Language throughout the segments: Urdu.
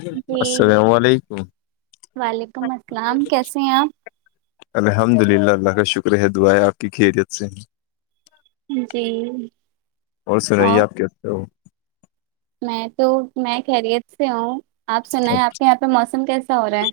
جی السلام علیکم وعلیکم السلام کیسے ہیں آپ الحمد للہ اللہ کا شکر ہے دعائیں آپ کی خیریت سے ہیں جی اور سنائیے آپ کے سے ہو میں تو میں خیریت سے ہوں آپ سنا ہے آپ کے یہاں پہ موسم کیسا ہو رہا ہے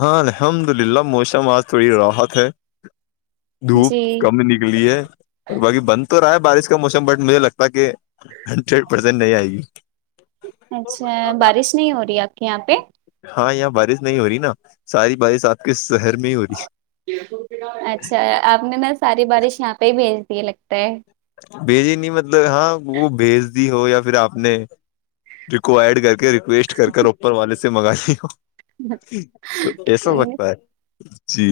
ہاں الحمد للہ موسم آج تھوڑی راحت ہے دھوپ جی کم نکلی ہے اور باقی بند تو رہا ہے بارش کا موسم بٹ مجھے لگتا ہے کہ ہنڈریڈ پرسینٹ نہیں آئے گی اچھا بارش نہیں ہو رہی ہے آپ کے یہاں پہ ہاں یہاں بارش نہیں ہو رہی نا ساری بارش آپ کے شہر میں ہی ہو رہی اچھا آپ نے نا ساری بارش یہاں پہ ہی بھیج دی لگتا ہے بھیجی نہیں مطلب ہاں وہ بھیج دی ہو یا پھر آپ نے ریکوائڈ کر کے ریکویسٹ کر اوپر والے سے منگا لی ہو تو ایسا جی وتتا ہے جی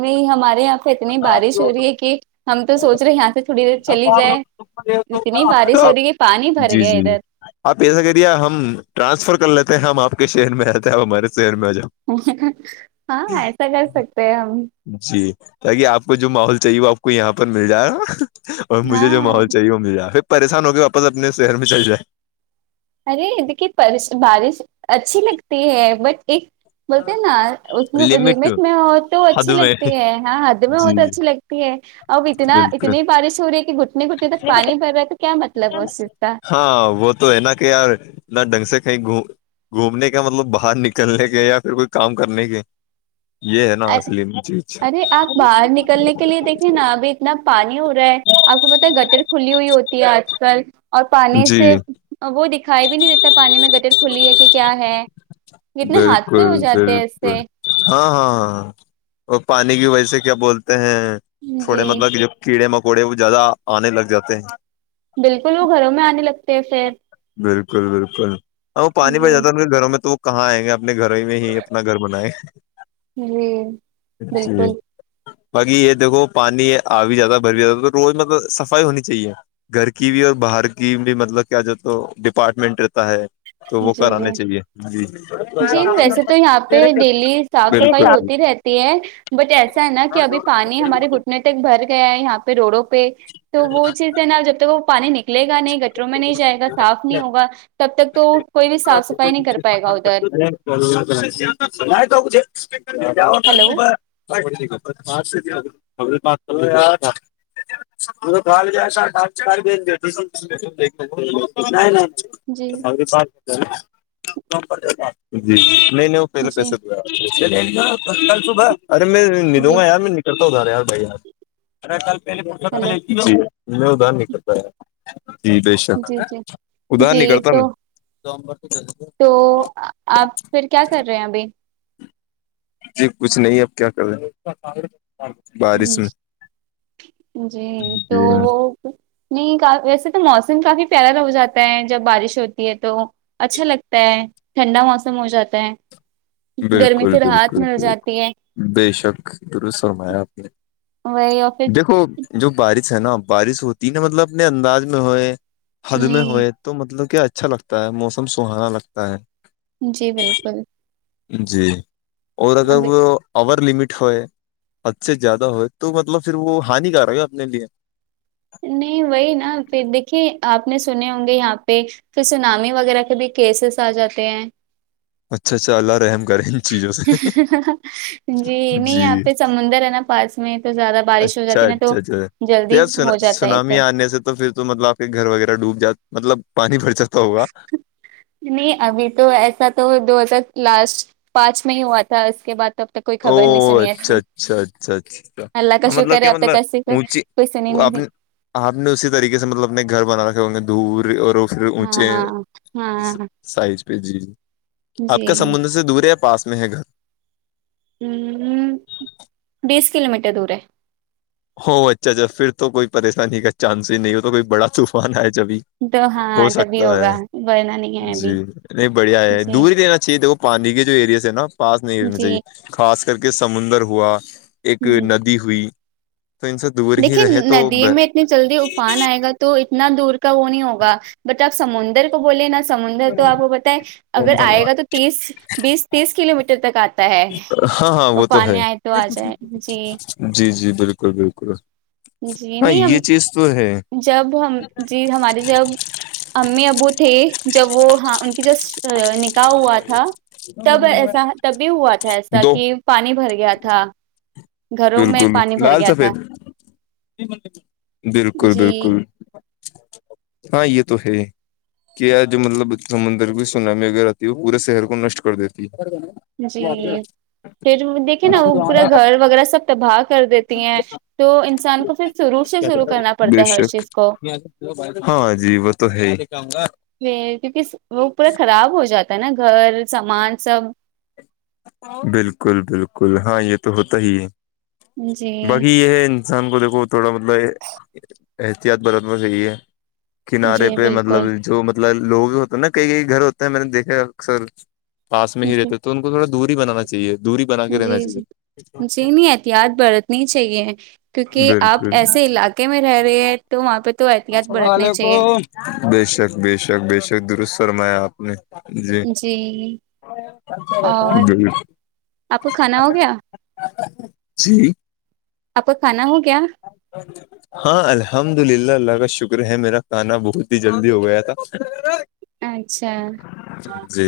نہیں ہمارے یہاں اتنی بارش ہو رہی ہے کہ ہم تو سوچ رہے ہیں یہاں سے تھوڑی دیر چلی جائے رتنی بارش تو و کے پانی بر جی گ جی جی ہے آپ ایسا کریے ہم ٹرانسفر کر لیتے ہیں ہم آپ کے شہر میں آتے ہیں ہمارے شہر میں آ جؤ ہاں ایسا کر سکتے ہیں ہم جی تاکہ آپ کو جو ماحول چاہیے وہ آپ کو یہاں پر مل جائے گا اور مجھے جو ہاں ماحول چاہیے وہ مل جائے پھر پریشان ہو کے واپس اپنے شہر میں چل جائے ارے دیکھیے بارش اچھی لگتی ہے بٹ ایک بولتے نا اس میں لمٹ میں ہو تو حد اچھی میں لگتی ہے ہاں حد میں ہو جی تو اچھی لگتی اب اتنا بالکل اتنی بارش ہو رہی ہے کہ گھٹنے گٹی تک پانی بھر رہا ہے تو کیا مطلب ہے اس چیز کا ہاں وہ تو ہے نا کہ یار نہ ڈھنگ سے کہیں گوم گھومنے کا مطلب باہر نکلنے کے یا پھر کوئی کام کرنے کے یہ ہے نا ارے اصلی میں چیز ارے آپ باہر نکلنے کے لیے دیکھے نا ابھی اتنا پانی ہو آپ کو پتا گٹر کھلی ہوئی ہوتی ہے آج کل اور پانی سے جی وہ دکھائی بھی نہیں دیتا پانی میں گدر کھلی ہے کہ کیا ہے کتنے حادثے بالکل ہو جاتے ہیں اس بالکل سے ہاں ہاں ہاں ہاں اور پانی کی وجہ سے کیا بولتے ہیں تھوڑے جی مطلب جو کیڑے مکوڑے وہ زیادہ آنے لگ جاتے ہیں بالکل وہ گھروں میں آنے لگتے ہیں فیر بالکل بالکل ا وہ پانی ب جی جاتا ہے ان کے گھروں میں تو وہ کہاں آئیں گے اپنے گھروں ہی میں ہی اپنا گھر بنائے جی جی بالکل باقی یہ دھو پانی آ بھی جاتا ہے بھر بھی جاتا ہے تو روز میںل صفائی ہونی چاہیے گھر کی بھی اور باہر کی بھی مطلب کیا جو تو ڈپارٹمنٹ رہتا ہے تو جی وہ کرانے جی چاہیے جی جی نہیں ویسے تو یہاں پہ ڈیلی صاف صفائی بالکل ہوتی رہتی ہے بٹ ایسا ہے نا کہ ابھی پانی ہمارے گھٹنے تک بھر گیا ہے یہاں پہ روڈوں پہ تو وہ چیز ہے نا جب تک وہ پانی نکلے گا نہیں گٹروں میں نہیں جائے گا صاف نہیں ہوگا تب تک تو کوئی بھی صاف صفائی نہیں کر پائے گا ادھر نہیں تو نہیں جاؤ ہلو کل صبح خب پات مالا چار نہیں نہیں جی ات جی نہیں نہیں وہ پہلے جی پیسے کل صبح ارے میں ندوں جی گا یار میں کرا رہا یار بھائی ار ا ک ہلو پہ جی میں اد نہیں کرتا ہےار جی بے شک جی جی ادر جی نہیں کرتا ن تو تو آپ پھر کیا کر رہے ہیں ابھی جی کچھ نہیں اب کیا کر رہے بارش میں جی تو نہیں ویسے تو موسم کافی پیارا ہو جاتا ہے جب بارش ہوتی ہے تو اچھا لگتا ہے ٹھنڈا موسم ہو جاتا ہے گرمی بالکل سے راحت بالکل مل بالکل جاتی ہے بے شک درست فرمایا آپ نے وہی آفس دیکھو جو بارش ہے نا بارش ہوتی نا مطلب اپنے انداز میں ہوئے حد میں ہوں ہوئے تو مطلب کہ اچھا لگتا ہے موسم سہانا لگتا ہے جی بالکل جی اور اگر اب وہ اور لمٹ ہوئے حد سے زیادہ ہوئے تو مطلب پھر وہ ہانکارک ہے اپنے لیے نہیں وہی نا پھر دیکھیے آپ نے سنے ہوں گے یہاں پہ پھر سنامی وغیرہ کے بھی کیسز آ جاتے ہیں اچھا اچھا اللہ رحم کرے ان چیزوں سے جی نہیں جی آپتے سمندر ہے نا پاس میں تو زیادہ بارش ہو جاتی نا تو جلدی ہو جاتا ہے یہ سب سناامی آنے سے تو پھر تو مطلب آپ کے گھر وغیرہ ڈوب جات مطلب پانی بھر جاتا ہوگا نہیں ابھی تو ایسا تو دو ہزار لاسٹ پانچ میں ہی ہوا تھا اس کے بعد تب تو کوئی او خبر نہیں اچھا سنیچھی اچھا اچھا اچھا اللہ ہاں کاشو مطلب کرے کیا آپ تو ک مطلب سو اونچی پس نہیں آپ نہیںری نے آپ نے اسی طریقے سے مطلب اپنے گھر بنا رکھے ہوں گے دور اور پھر اونچے ہاں ہاں سائز پہ جی جی آپ جی کا سمندر سے دور ہے یا پاس میں ہے گھر ہ بیس کلو میٹر دور ہو اچھا اچھا پھر تو کوئی پریشانی کا چانس ہی نہیں ہو تو کوئی بڑا طوفان ہے جبھی تو ہو ہاں تبھی سکتا ہے ہوگا ورنہ نہیں ہے جی ابھی نہیں بڑھیا ہے جی دوری دینا چاہیے تو وہ پانی کے جو ایریاز ہیں نا پاس نہیں رہنے جی چاہیے خاص کر کے سمندر ہوا ایک ہ ندی ہوئی تو ان س دیکھیے ندی میں اتنی جلدی افان آئے گا تو اتنا دور کا وہ نہیں ہوگا بٹ آپ سمندر بولے نا سمندر تو آپ کو بتیں اگر آئے گا تو تیس بیس تیس کلو میٹر تک آتا ہے ہاں ہاں وہ تو ہے پانی آئے تو آ جائے جی جی جی بالکل بالکل جی ہاں نہیں ہم یہ چیز تو ہے جب ہم جی ہمارے جب امی ابو تھے جب وہ ہاں ان کی جو نکاح ہوا تھا تب ایسا تبھی ہوا تھا ایسا دو کہ پانی بھر گیا تھا گھروں میں بالکل پانی بھر لال گیا تھا سفید بالکل جی بالکل ہاں یہ تو ہے کیا جو مطلب سمندر کی سناام اگر وہ پورے شہر کو نشٹ کر دیتی ہے جی پٹ دیکھیے نا وہ پورا گھر وغیرہ سب تباہ کر دیتی ہیں تو انسان کو پھر شروع سے شروع کرنا بے پڑتا ہے ہر شک چیز کو ہاں جی وہ تو ہے ہی کیونکہ وہ پورا خراب ہو جاتا ہے نا گھر سامان سب بالکل بالکل ہاں یہ تو ہوتا ہی ہے جی باقی یہ انسان کو دیکھو تھوڑا مطلب احتیاط برتنا صحیح ہے کنارے جی پہ مطلب بالکل جو مطلب مطلب لوگ بھی ہوتے ہیں نا کئی کئی گھر ہوتے ہیں میں نے دیکھا اکثر پاس میں ہی جی رہتے تو ان تھوا دور ہی بنانا چاہیے دوری بنا کے جی رہنا جی جی چاہیے نہیں احتیاط برتنی چاہیے کیوںکہ آپ بالکل ایسے علاقے میں رہ رہے ہیں تو وہاں پہ تو احتیاط برتنا چاہیے بے شک بے شک بے شک درست فرمایا آپ نے جی اور جی آپ کا کھانا ہو گیا جی آپ کا کھانا ہو گیا ہاں الحمد للہ اللہ کا شکر ہے میرا کھانا بہت ہی جلدی ہو گیا تھا اچھا جی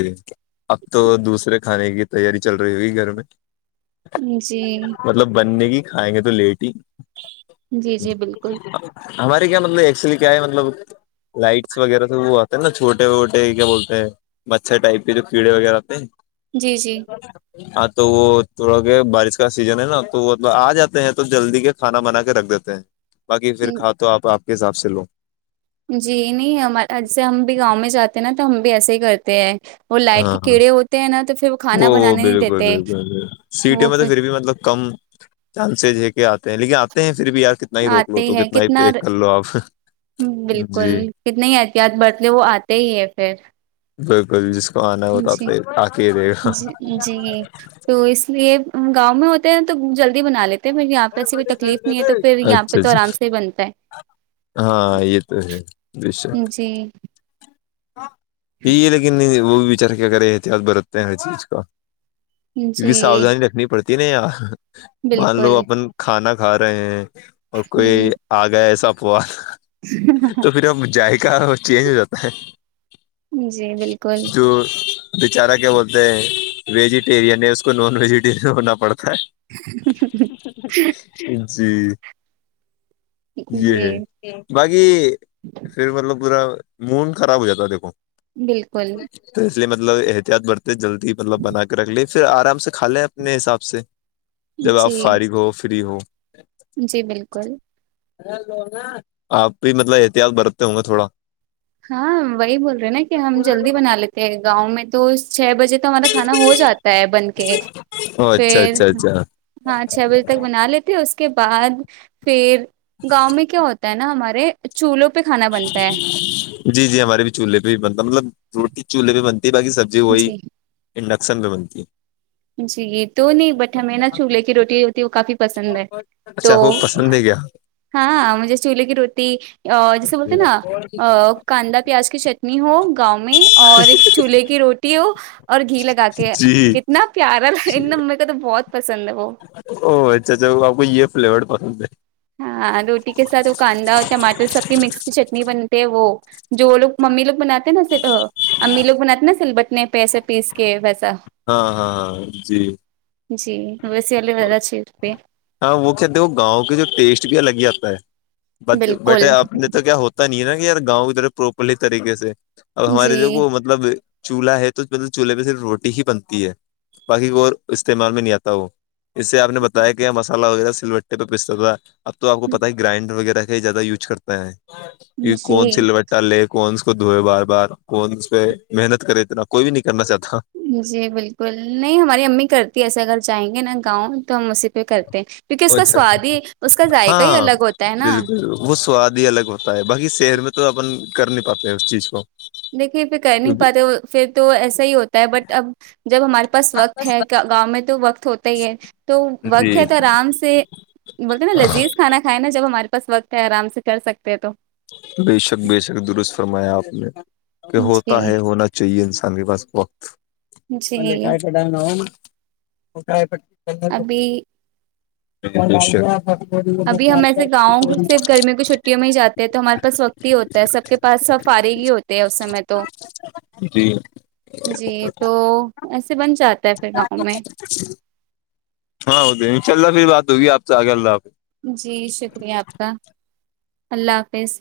اب تو دوسرے کھانے کی تیاری چل رہی ہوگی گھر میں جی مطلب بننے کی کھائیں گے تو لیٹ ہی جی جی بالکل ہمارے کیا مطلب ایکسلی کیا ہے مطلب لائٹس وغیرہ سب وہ آتے ہیں نا چھوٹے ووٹے کیا بولتے ہیں مچھر ٹائپ کے جو کیڑے وغیرہ پہ جی جی [inaudible] ہاں تو وہ تھوڑا کہ بارش کا سیزن ہے نا تو وہب آ جاتے ہیں تو جلدی کے کھانا بنا کے رکھ دیتے ہیں [inaudible] باقی پھر کھا تو آپ آپ کے حساب سے لو جی نہیں ہمار ایسے ہم بھی گاؤں میں جاتے ہیں نا تو ہم بھی ایسے ہی کرتے ہیں وہ لائٹ کے ہاں ہاں کیڑے ہوتے ہیں نا تو پھر وہ کھانا وہ بنانے نہیں بالکل دیتے بالکل وہ سیٹیوں میں تو پھر [inaudible] بھی مطلب کم چانسز ہے کہ آتے ہیں لیکن آتے ہیں پھر بھی یارک کتنا ہی روک لو تو کتنا ہی پیک کر لو آپ بالکل جی کتنی احتیاط برت لے وہ آتے ہی ہیں پھر بالکل جس کو آنا ہے ہوتا جی آک ہی رہے گا جی جی تو اس لیے گاؤں میں ہوتے ہیں تو جلدی بنا لیتے یہاں پہ ایسی کوئی تکلیف نہیں ہے تو پھر یہاں پہ اچھا تو اچھا آرام سے ہی بنتا ہے ہاں یہ تو ہےشک جی یہ دیکھو نہیں وہ بھی بیچارے کیا کرے احتیاط برتتے ہیں ہر چیز کا کیونکہ جی ساودانی رکھنی پڑتی یار مان لو بالکل اپن کھانا کھا رہے ہیں اور ہ کوئی آ گیا ایسا پوا تو پھر اب جائقہ چینج ہو جاتا ہے جی بالکل تو بیچارہ کیا بولتے ہیں ویجیٹییرن ہے اس کو نان ویجیٹییرن ہونا پڑتا ہے چ [unintelligible] جی یہ جی ہے باقی پھر مطلب پورا مڈ خراب ہو جاتا دیکھو بالکل تو اس لیے مطلب احتیاط برتے جلدی مطلب بنا کے رکھ لے پھر آرام سے کھا لیں اپنے حساب سے جب جی آپ فارغ ہو فری ہو جی بالکل آپ بھی مطلب احتیاط برتتے ہوں گے تھوڑا ہاں وہی بول رہے ہیں نا کہ ہم جلدی بنا لیتے ہیں گاؤں میں تو چھ بجے تو ہمارا کھانا ہو جاتا ہے بن کے او اچھا پھر اچھا اچھا ہاں چھ بجے تک بنا لیتے اس کے بعد پھر گاؤں میں کیا ہوتا ہے نا ہمارے چولہوں پہ کھانا بنتا ہے جی جی ہمارے بھی چولہے پہ بھی بنتا مطلب روٹی چولہ پہ بنتی ہے باقی سبزی وہی جی انڈکشن بھی بنتی ہے جی تو نہیں بٹ ہمیں نا چولہے کی روٹی ہوتی ہے وہ کافی پسند ہے تو اچھا خوب پسند ہے کیا ہاں مجھے چولی کی روٹی جیسے بولتے ہیں نا کاندا پیاز کی چٹنی ہو گاؤں میں اور ایک چولہے کی روٹی ہو اور گھی لگا کے جی کتنا پیارا لے کو تو بہت پسند ہے وہ ا چھا بپو یہ فلیورڈ پسن ہے ہاں روٹی کے ساتھ وہ کاندا ٹماٹر سب کی مکس کی چٹنی بنتے ہیں وہ جو لوگ ممی لوگ بناتے ہیں نا س امی لوگ بناتے نا سل بٹنے پیسے پیس کے ویسا ہاں ہاں ہاں جی جی ویسے ال زدہ چز پہ ہاں وہ کیا دیکو گاؤں کے جو ٹیسٹ بھی الگ ہی آتا ہے بالکل بیٹے آپ نے تو کیا ہوتا نہیں ہے نا کہ یار گاؤں کی طر پروپرلی طریقے سے ا جی ہماریے مطلب چولہا ہے توطلب چولہے پہ صرف روٹی ہی بنتی ہے باقی کو استعمال میں نہیں آتا اس سے آپ نے بتایا کہ یہ مسالہ وغیرہ سل بٹے پہ پستا تھا اب تو آپ کو پتا ہے گرائنڈر وغیرہ کا زیادہ یوز کرتا ہے کہ کون جی سی ل ٹالے کون اس کو دھوئے بار بار کون اس پہ محنت کرے اتنا کوئی بھی نہیں کرنا چاہتا جی بالکل نہیں ہماری امی کرتی ہے ایسے اگر چاہیں گے نا گاؤں تو ہم اسے کرتے ہیں کیونکہ اس کا چاہتا سواد ہی اس کا ذائقہ ہی ہاں الگ ہوتا ہے نا بالکل وہ سواد ہی الگ ہوتا ہے باقی شہر میں تو اپن کر نہیں پاتے ہیں اس چیز کو دیکھیے یہ پھر کہہ نہیں پاتے پھر تو ایسا ہی ہوتا ہے بٹ اب جب ہمارے پاس وقت ہے گاؤں میں تو وقت ہوتا ہی ہے تو وقت جی ہے تو آرام سے بولتے نا لذیذ کھانا کھائے نا جب ہمارے پاس وقت ہے آرام سے کر سکتے ہیں تو بے شک بے شک درست فرمایا آپ نے کہ ہوتا جی ہے ہونا چاہیے انسان کے پاس وقت مے کا جی پ ڈناا ہو وہ پ ابھی بیشک ابھی ہم ایسے گاؤں صرف گرمیوں کی چھٹیوں میں ہی جات ہیں تو ہمارے پاس وقت ہی ہوتا ہے سب کے پاس سب فارغ ہی ہوتے ہے اس سمے تو جی جی تو ایسے بن جاتا ہے پھر گاؤں میں ہاں ہوتے ان شاء اللہ پھر بات ہوگی آپ سے آگ اللہ حافظ جی شکریہ آپ کا اللہ حافظ